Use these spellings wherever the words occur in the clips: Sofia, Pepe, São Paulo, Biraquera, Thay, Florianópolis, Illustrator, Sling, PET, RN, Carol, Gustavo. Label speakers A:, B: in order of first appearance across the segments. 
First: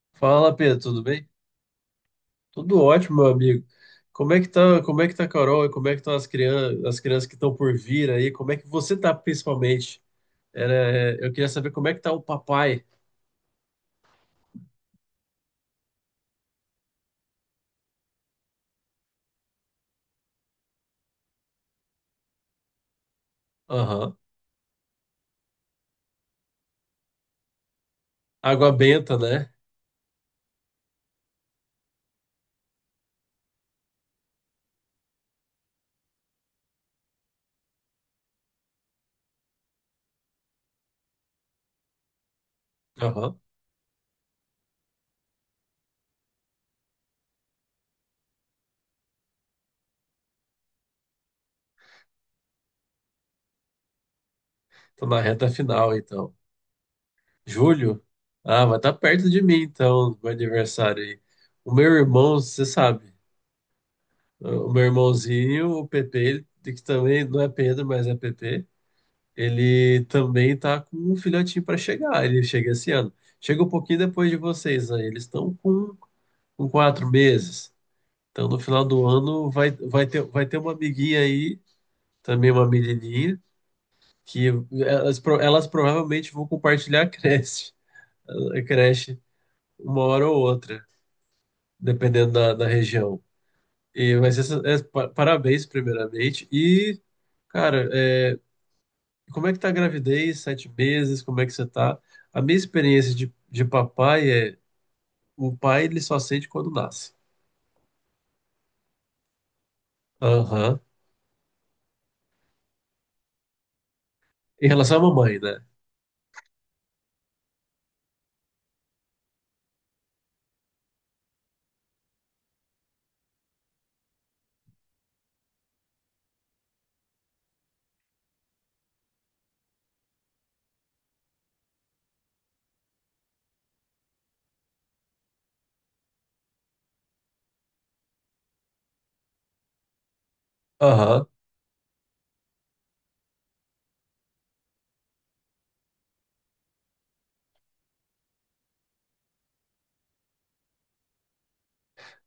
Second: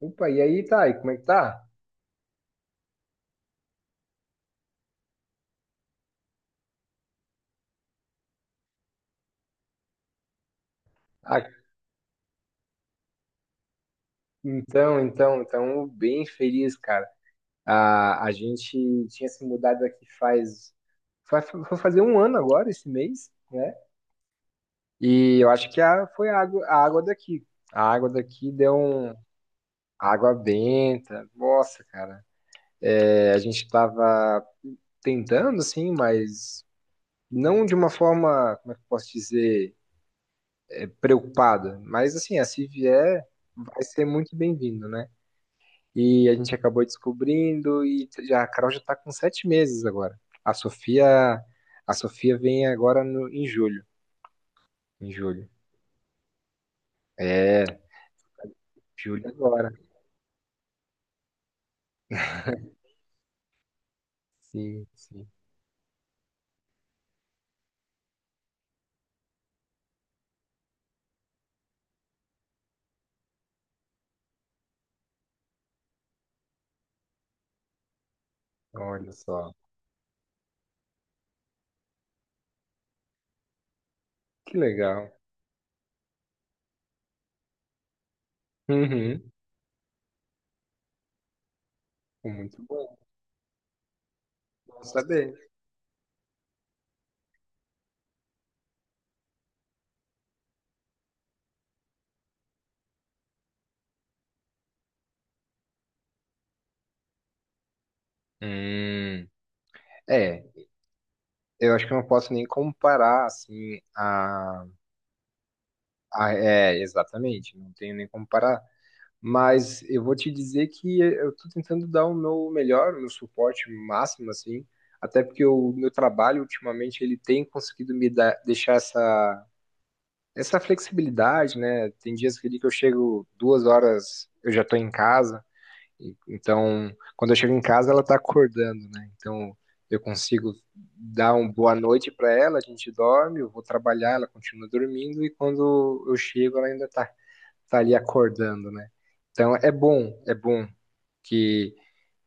A: Opa, e
B: Fala,
A: aí,
B: Pedro,
A: Thay,
B: tudo
A: como é que
B: bem?
A: tá?
B: Tudo ótimo, meu amigo. Como é que tá, como é que tá a Carol e como é que estão as crianças que estão por vir aí? Como é que você tá principalmente? Eu
A: Ah,
B: queria saber como é que tá o papai.
A: então, bem feliz, cara. A gente tinha se mudado aqui vai fazer um ano agora, esse mês, né?
B: Aham.
A: E eu acho que foi a água daqui. A água daqui
B: Água
A: deu
B: benta, né?
A: água benta. Nossa, cara. É, a gente tava tentando, assim, mas não de uma forma, como é que eu posso dizer, preocupada. Mas, assim, a se vier,
B: Aham.
A: vai ser muito bem-vindo, né? E a gente acabou descobrindo e já, a Carol já está com 7 meses agora. A Sofia, a Sofia vem agora em julho.
B: Tô
A: Em
B: na reta
A: julho.
B: final, então.
A: É,
B: Julho? Ah, mas tá perto
A: julho
B: de mim,
A: agora.
B: então, meu aniversário aí. O meu irmão, você sabe, o meu
A: Sim, sim.
B: irmãozinho, o Pepe, ele, que também não é Pedro, mas é Pepe. Ele também tá com um filhotinho para chegar. Ele chega esse ano. Chega um pouquinho depois de vocês, né? Com 4 meses. Então, no final do
A: Olha
B: ano,
A: só.
B: vai ter uma amiguinha aí, também uma menininha, que
A: Que legal.
B: elas provavelmente vão compartilhar a creche
A: Uhum.
B: uma hora ou outra, dependendo
A: Muito
B: da
A: bom.
B: região. E vai ser,
A: Bom saber.
B: parabéns, primeiramente. E, cara, é, e como é que tá a gravidez? 7 meses? Como é que você tá? A minha experiência de papai é o pai ele só sente quando nasce.
A: Hum, é,
B: Aham.
A: eu acho que eu não posso nem comparar, assim,
B: Em relação à mamãe, né?
A: é, exatamente. Não tenho nem como comparar. Mas eu vou te dizer que eu estou tentando dar o meu melhor, o meu suporte máximo, assim, até porque o meu trabalho ultimamente ele tem conseguido me dar, deixar essa, essa flexibilidade, né? Tem dias que ali que eu chego 2 horas, eu já estou em casa, então quando eu chego em casa ela está acordando, né? Então eu consigo
B: Aham,
A: dar uma boa noite para ela, a gente dorme, eu vou trabalhar, ela continua dormindo e quando eu chego ela ainda está tá ali acordando, né? Então é bom que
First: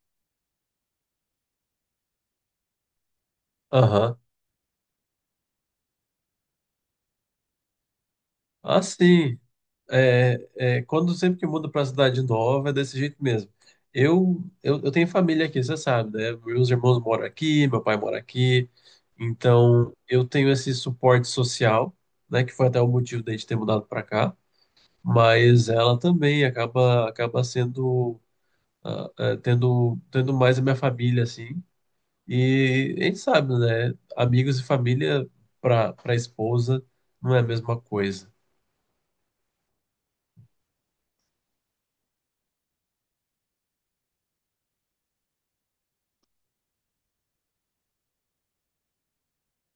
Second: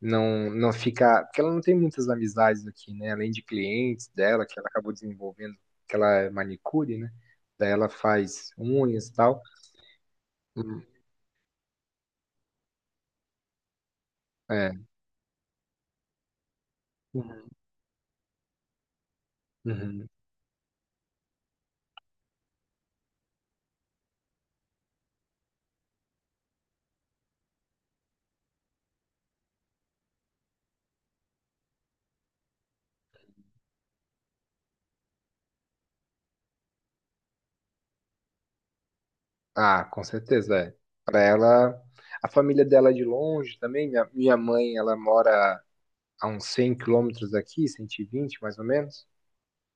A: não fica, porque ela não tem muitas amizades aqui, né? Além de clientes
B: aham.
A: dela que ela acabou desenvolvendo, que ela é manicure, né? Daí ela faz
B: Ah,
A: unhas e
B: sim.
A: tal.
B: É, é,
A: Hum.
B: quando sempre que muda para cidade nova é desse jeito mesmo.
A: É.
B: Eu tenho família aqui, você sabe, né? Meus irmãos moram
A: Uhum.
B: aqui, meu pai mora aqui. Então
A: Uhum.
B: eu tenho esse suporte social, né? Que foi até o motivo da gente ter mudado para cá. Mas ela também acaba sendo tendo mais a minha família, assim. E a gente sabe, né? Amigos e família para esposa não é a mesma coisa.
A: Ah, com certeza, é. Para ela, a família dela é de longe também. Minha mãe, ela mora a uns 100 quilômetros daqui, 120, mais ou menos,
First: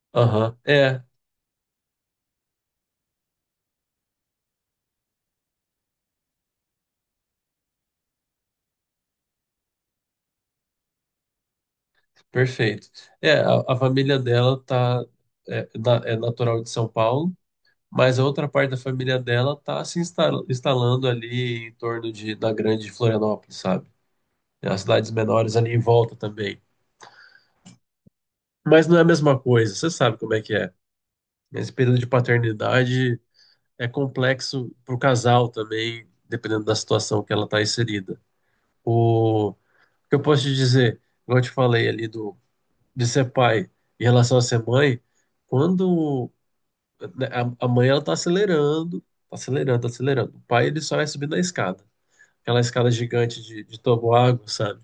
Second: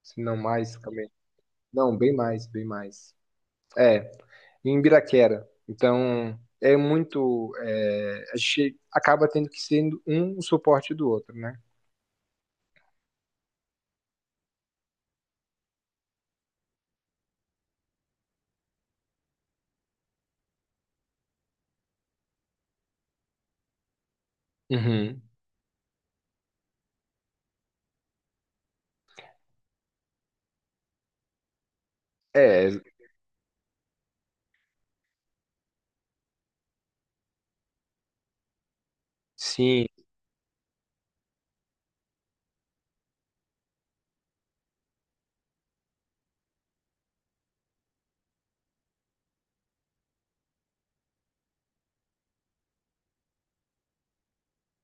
A: se não
B: Aham,
A: mais
B: é,
A: também. Não, bem mais, bem mais. É, em Biraquera. Então, é muito. É, a gente acaba tendo que sendo um o suporte do outro, né?
B: perfeito. É, a família dela tá, é natural de São Paulo, mas a outra parte da família dela tá se instalando ali em torno de, da grande Florianópolis, sabe? As cidades
A: Uhum.
B: menores ali em volta também. Mas não é a mesma coisa, você sabe como é que é. Nesse período de
A: É,
B: paternidade, é complexo para o casal também, dependendo da situação que ela está inserida. O
A: sim.
B: que eu posso te dizer, igual eu te falei ali do, de ser pai em relação a ser mãe, quando né, a mãe ela está acelerando, tá acelerando. O pai ele só vai subindo a escada, aquela escada gigante de toboágua, sabe?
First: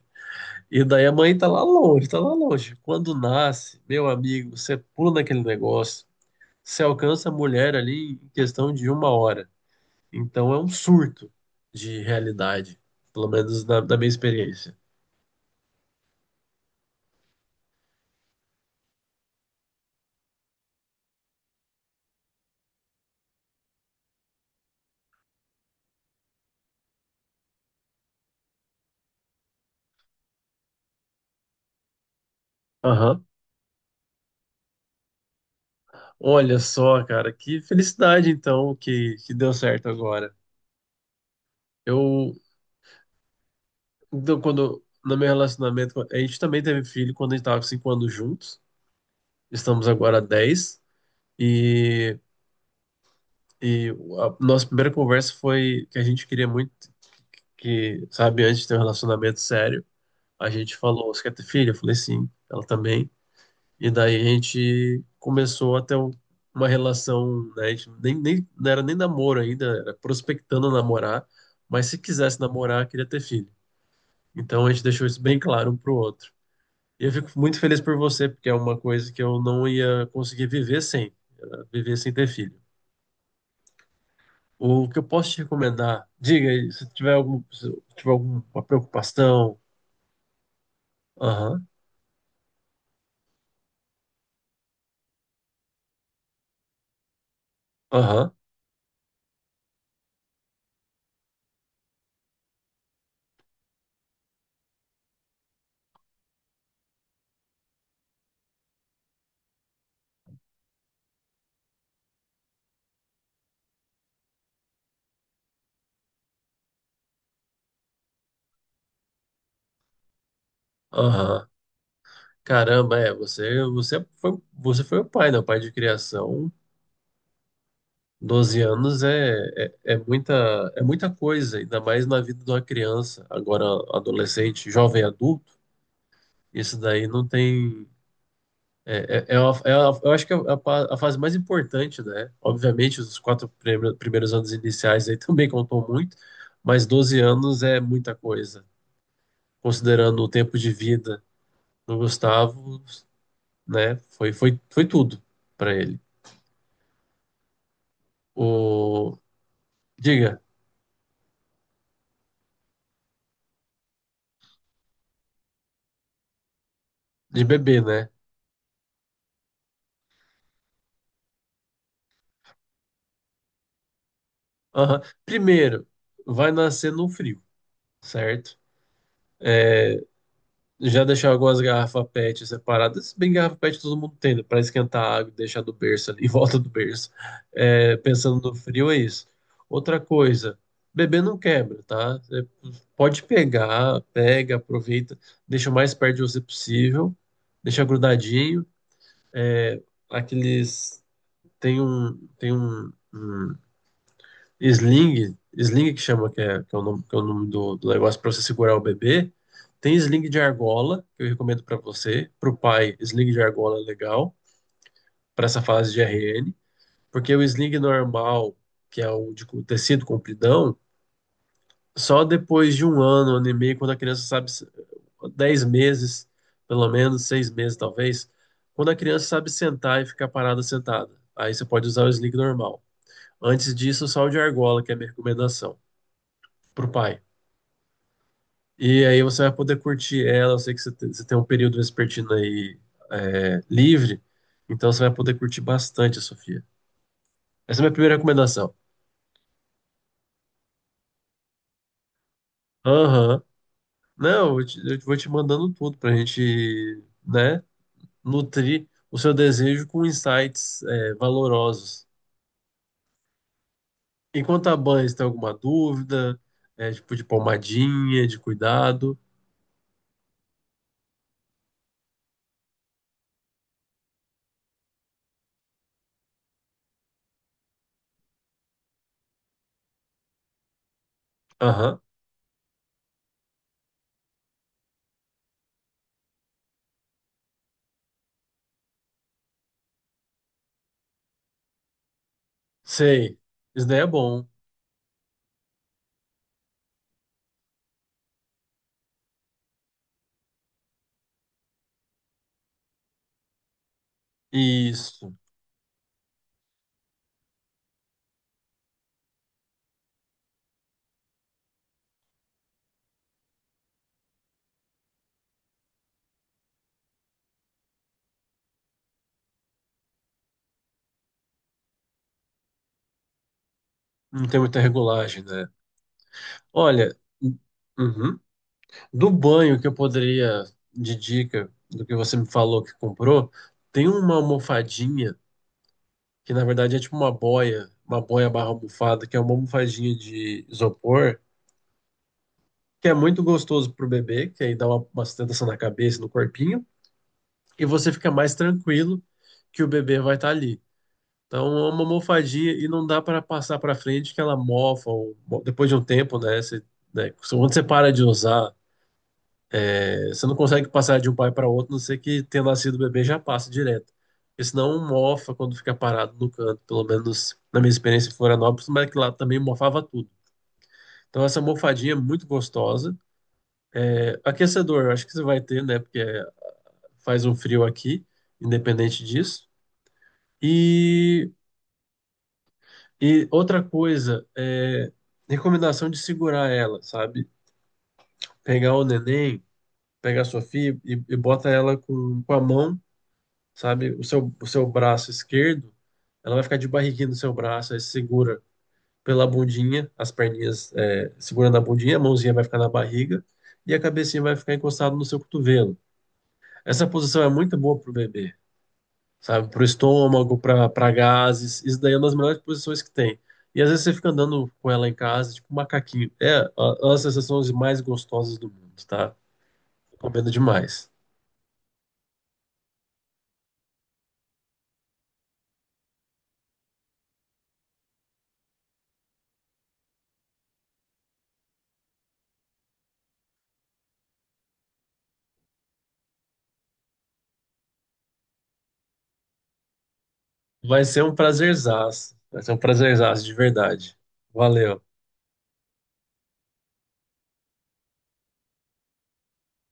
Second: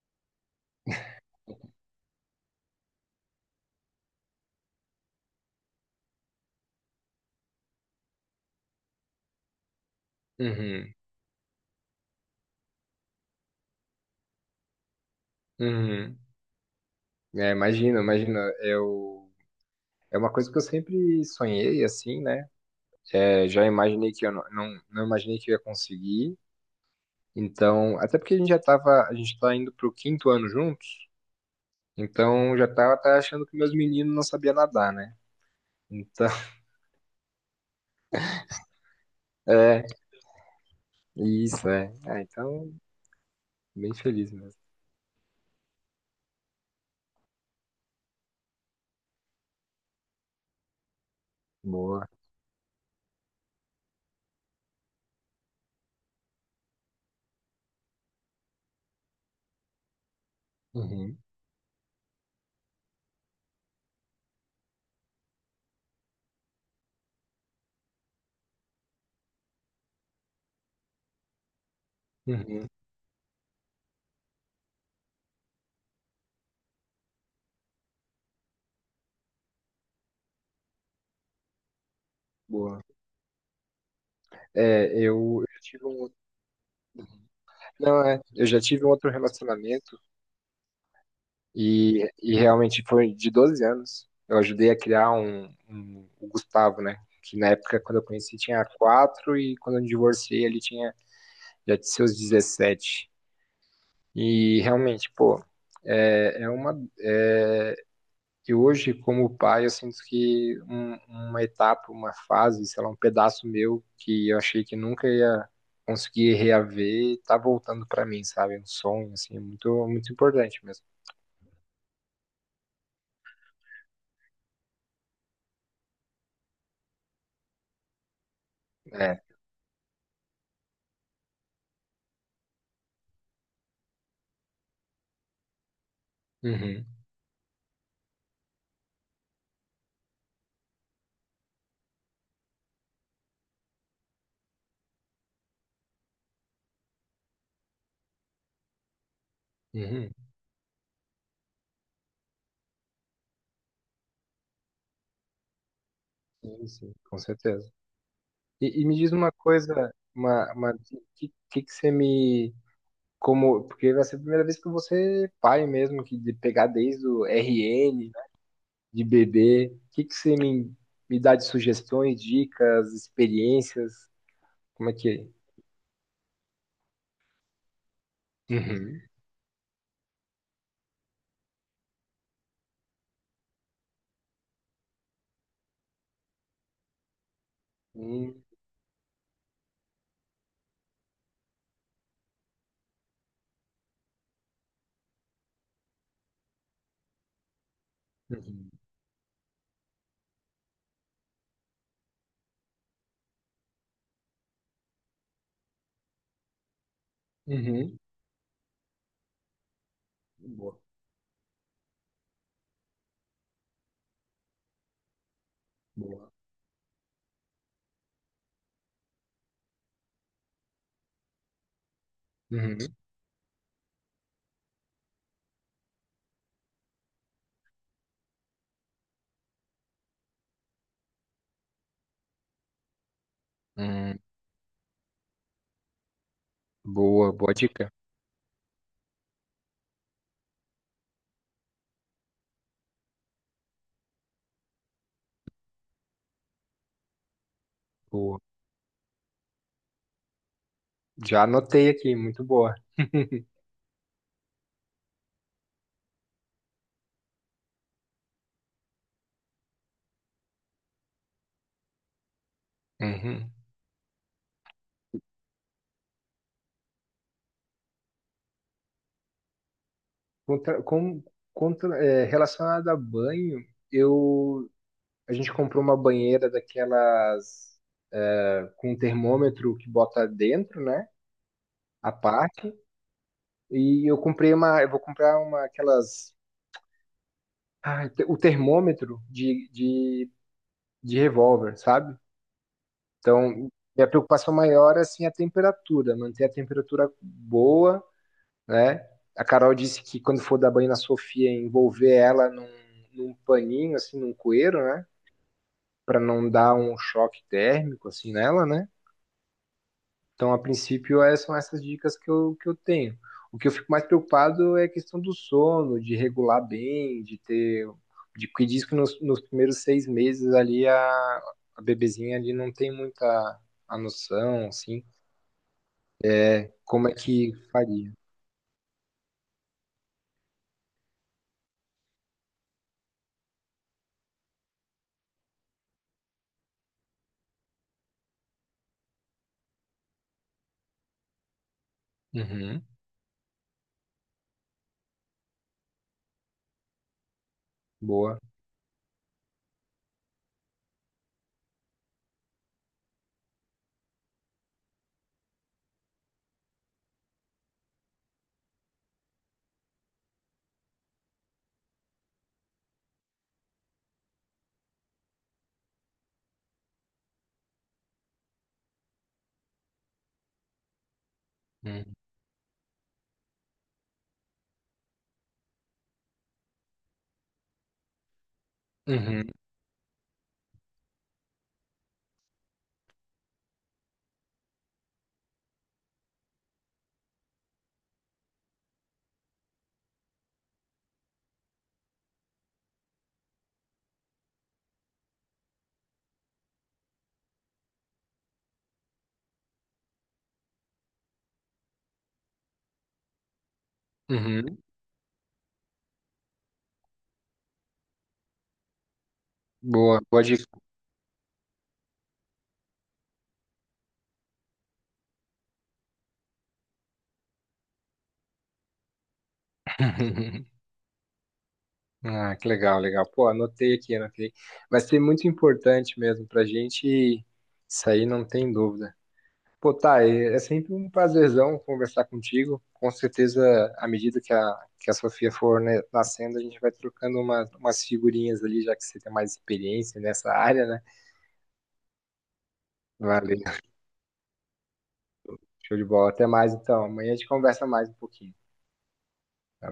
B: E daí a mãe tá lá longe, tá lá longe. Quando nasce, meu amigo, você pula naquele negócio, você alcança a mulher ali em questão de uma hora. Então é um
A: Uhum.
B: surto de realidade, pelo menos na minha experiência.
A: Uhum. É, imagina, imagina. É uma coisa que eu sempre sonhei, assim, né? É, já imaginei que eu não imaginei que eu ia conseguir. Então, até porque a gente tá indo pro quinto ano juntos, então já tava
B: Aham.
A: achando que meus meninos não sabiam nadar, né? Então,
B: Olha só, cara, que felicidade então que deu
A: é,
B: certo agora.
A: isso, é. Ah,
B: Eu,
A: então. Bem feliz mesmo.
B: no meu relacionamento, a gente também teve filho quando a gente estava com 5 anos juntos, estamos agora há 10,
A: Boa.
B: e, e a nossa primeira conversa foi que a gente queria muito que, sabe, antes de ter um relacionamento sério, a gente falou,
A: Uhum.
B: você quer ter filho? Eu falei sim, ela também. E daí a gente começou a ter uma relação, né? A gente nem, nem, não era nem namoro ainda, era prospectando namorar, mas se quisesse
A: Uhum.
B: namorar, queria ter filho. Então a gente deixou isso bem claro um pro outro. E eu fico muito feliz por você, porque é uma coisa que eu não ia conseguir viver sem, viver sem ter filho.
A: Boa.
B: O
A: É,
B: que eu posso te
A: eu já tive
B: recomendar,
A: um.
B: diga aí, se
A: Não,
B: tiver
A: é.
B: alguma
A: Eu já tive um outro
B: preocupação,
A: relacionamento
B: aham,
A: e realmente foi de 12 anos. Eu ajudei a criar o Gustavo, né? Que na época, quando eu
B: aham,
A: conheci, tinha 4, e quando eu divorciei, ele tinha já seus 17. E realmente, pô, é, uma. é, E hoje, como pai, eu sinto que uma etapa, uma fase, sei lá, um pedaço meu que eu achei que nunca ia conseguir reaver, tá voltando pra mim, sabe? Um sonho, assim, muito, muito importante mesmo.
B: aham. Caramba, é, você foi o pai, né? O pai de criação 12 anos
A: É.
B: é, é muita, é muita coisa, ainda mais na vida de uma criança, agora adolescente, jovem adulto. Isso
A: Uhum.
B: daí não tem. É uma- eu acho que é a fase mais importante, né? Obviamente, os quatro primeiros anos iniciais aí também contou muito, mas 12 anos é muita coisa.
A: Uhum.
B: Considerando o tempo de vida do Gustavo, né? Foi tudo para ele.
A: Sim, sim, com certeza. E me diz
B: O,
A: uma coisa,
B: diga,
A: que você como, porque vai ser a primeira vez que eu vou ser pai mesmo, que de pegar desde o
B: de bebê, né?
A: RN, de bebê. O que que você me dá de sugestões, dicas, experiências? Como é
B: Aham.
A: que é?
B: Primeiro, vai nascer no frio, certo?
A: Uhum.
B: Já deixar algumas garrafas PET separadas, se bem que garrafa PET todo mundo tem, né? Para esquentar a água e deixar do berço ali, em volta do berço. É, pensando
A: Hum.
B: no frio, é isso. Outra coisa, bebê não quebra, tá? Você pode pegar, pega, aproveita, deixa o mais perto de você possível, deixa grudadinho.
A: Uhum.
B: É, aqueles. Tem um, tem um sling, sling que chama, que é o nome, que é o nome do
A: Uhum.
B: negócio para você segurar o bebê. Tem sling de
A: Boa,
B: argola, que eu recomendo para você. Para o pai, sling de argola é legal, para essa fase de
A: boa.
B: RN, porque o sling normal, que é o de tecido compridão, só depois
A: Uhum.
B: de um ano, ano e meio, quando a criança sabe, se- 10 meses, pelo menos, 6 meses talvez, quando a criança sabe sentar e ficar parada sentada. Aí você pode usar o sling normal. Antes disso,
A: Hum.
B: só o de argola, que é a minha recomendação, para o pai.
A: Boa, boa dica.
B: E aí você vai poder curtir ela. Eu sei que você você tem um período vespertino aí livre, então você vai poder curtir bastante a Sofia. Essa é a minha primeira
A: Boa.
B: recomendação.
A: Já anotei aqui, muito boa.
B: Aham. Não, eu vou te mandando tudo pra gente, né, nutrir o seu desejo com insights valorosos.
A: Uhum.
B: Enquanto a banha, você tem alguma dúvida, tipo de pomadinha, de cuidado.
A: Contra, com, é, relacionado a banho, eu, a gente comprou uma banheira daquelas, é, com um termômetro que bota dentro, né?
B: Aham.
A: A parte. E eu comprei uma, eu vou comprar uma aquelas, o termômetro de revólver, sabe?
B: Sei.
A: Então,
B: Isso daí é
A: minha
B: bom.
A: preocupação maior é assim, a temperatura, manter a temperatura boa, né? A Carol disse que quando for dar banho na Sofia, envolver ela num paninho, assim, num cueiro, né?
B: Isso.
A: Para não dar um choque térmico, assim, nela, né? Então, a princípio, são essas dicas que eu tenho. O que eu fico mais preocupado é a questão do sono, de regular bem, de ter. De, que diz que nos primeiros 6 meses ali a bebezinha ali não tem muita a
B: Não tem
A: noção,
B: muita
A: assim,
B: regulagem, né?
A: como é
B: Olha.
A: que
B: Hum,
A: faria.
B: uhum. Do banho que eu poderia, de dica do que você me falou que comprou, tem uma almofadinha que na verdade é tipo uma boia barra almofada, que é uma almofadinha de isopor,
A: Uhum,
B: que é muito gostoso pro bebê, que aí dá uma sustentação na cabeça, e no corpinho, e você fica
A: boa.
B: mais tranquilo que o bebê vai estar ali. Então é uma almofadinha e não dá para passar para frente que ela mofa ou, bom, depois de um tempo, né, você, né, quando você para de usar. É, você não consegue passar de um pai para outro, a não ser que tenha nascido o bebê já passa direto. Porque senão um mofa quando fica parado no canto, pelo menos na minha experiência em Florianópolis, mas que lá também mofava tudo. Então essa
A: Uhum,
B: mofadinha é muito gostosa. É, aquecedor, eu acho que você vai ter, né? Porque é, faz um frio aqui, independente
A: uhum,
B: disso. E, e outra coisa, é recomendação de segurar ela, sabe? Pegar o neném, pegar a Sofia e bota ela com a mão, sabe? O seu braço esquerdo, ela vai ficar de barriguinha no seu braço, aí você segura pela bundinha, as perninhas é, segurando a bundinha, a mãozinha vai ficar na barriga e a cabecinha vai ficar
A: uhum,
B: encostada no seu cotovelo. Essa posição é muito boa pro bebê, sabe? Pro
A: boa, boa
B: estômago,
A: dica.
B: pra para gases, isso daí é uma das melhores posições que tem. E às vezes você fica andando com ela em casa, tipo um macaquinho. É uma das sensações mais gostosas do mundo, tá? Recomendo demais.
A: Ah, que legal, legal. Pô, anotei aqui, anotei. Vai ser muito importante mesmo pra gente, isso aí não tem dúvida. Pô, Thay, é sempre um prazerzão conversar contigo. Com certeza, à medida que que a Sofia for, né, nascendo, a gente vai trocando umas figurinhas ali, já que você tem mais experiência nessa área, né?
B: Vai ser um prazerzaço. Vai ser um prazerzaço, de
A: Valeu,
B: verdade. Valeu.
A: show de bola. Até mais, então. Amanhã a gente conversa mais um pouquinho. Tá?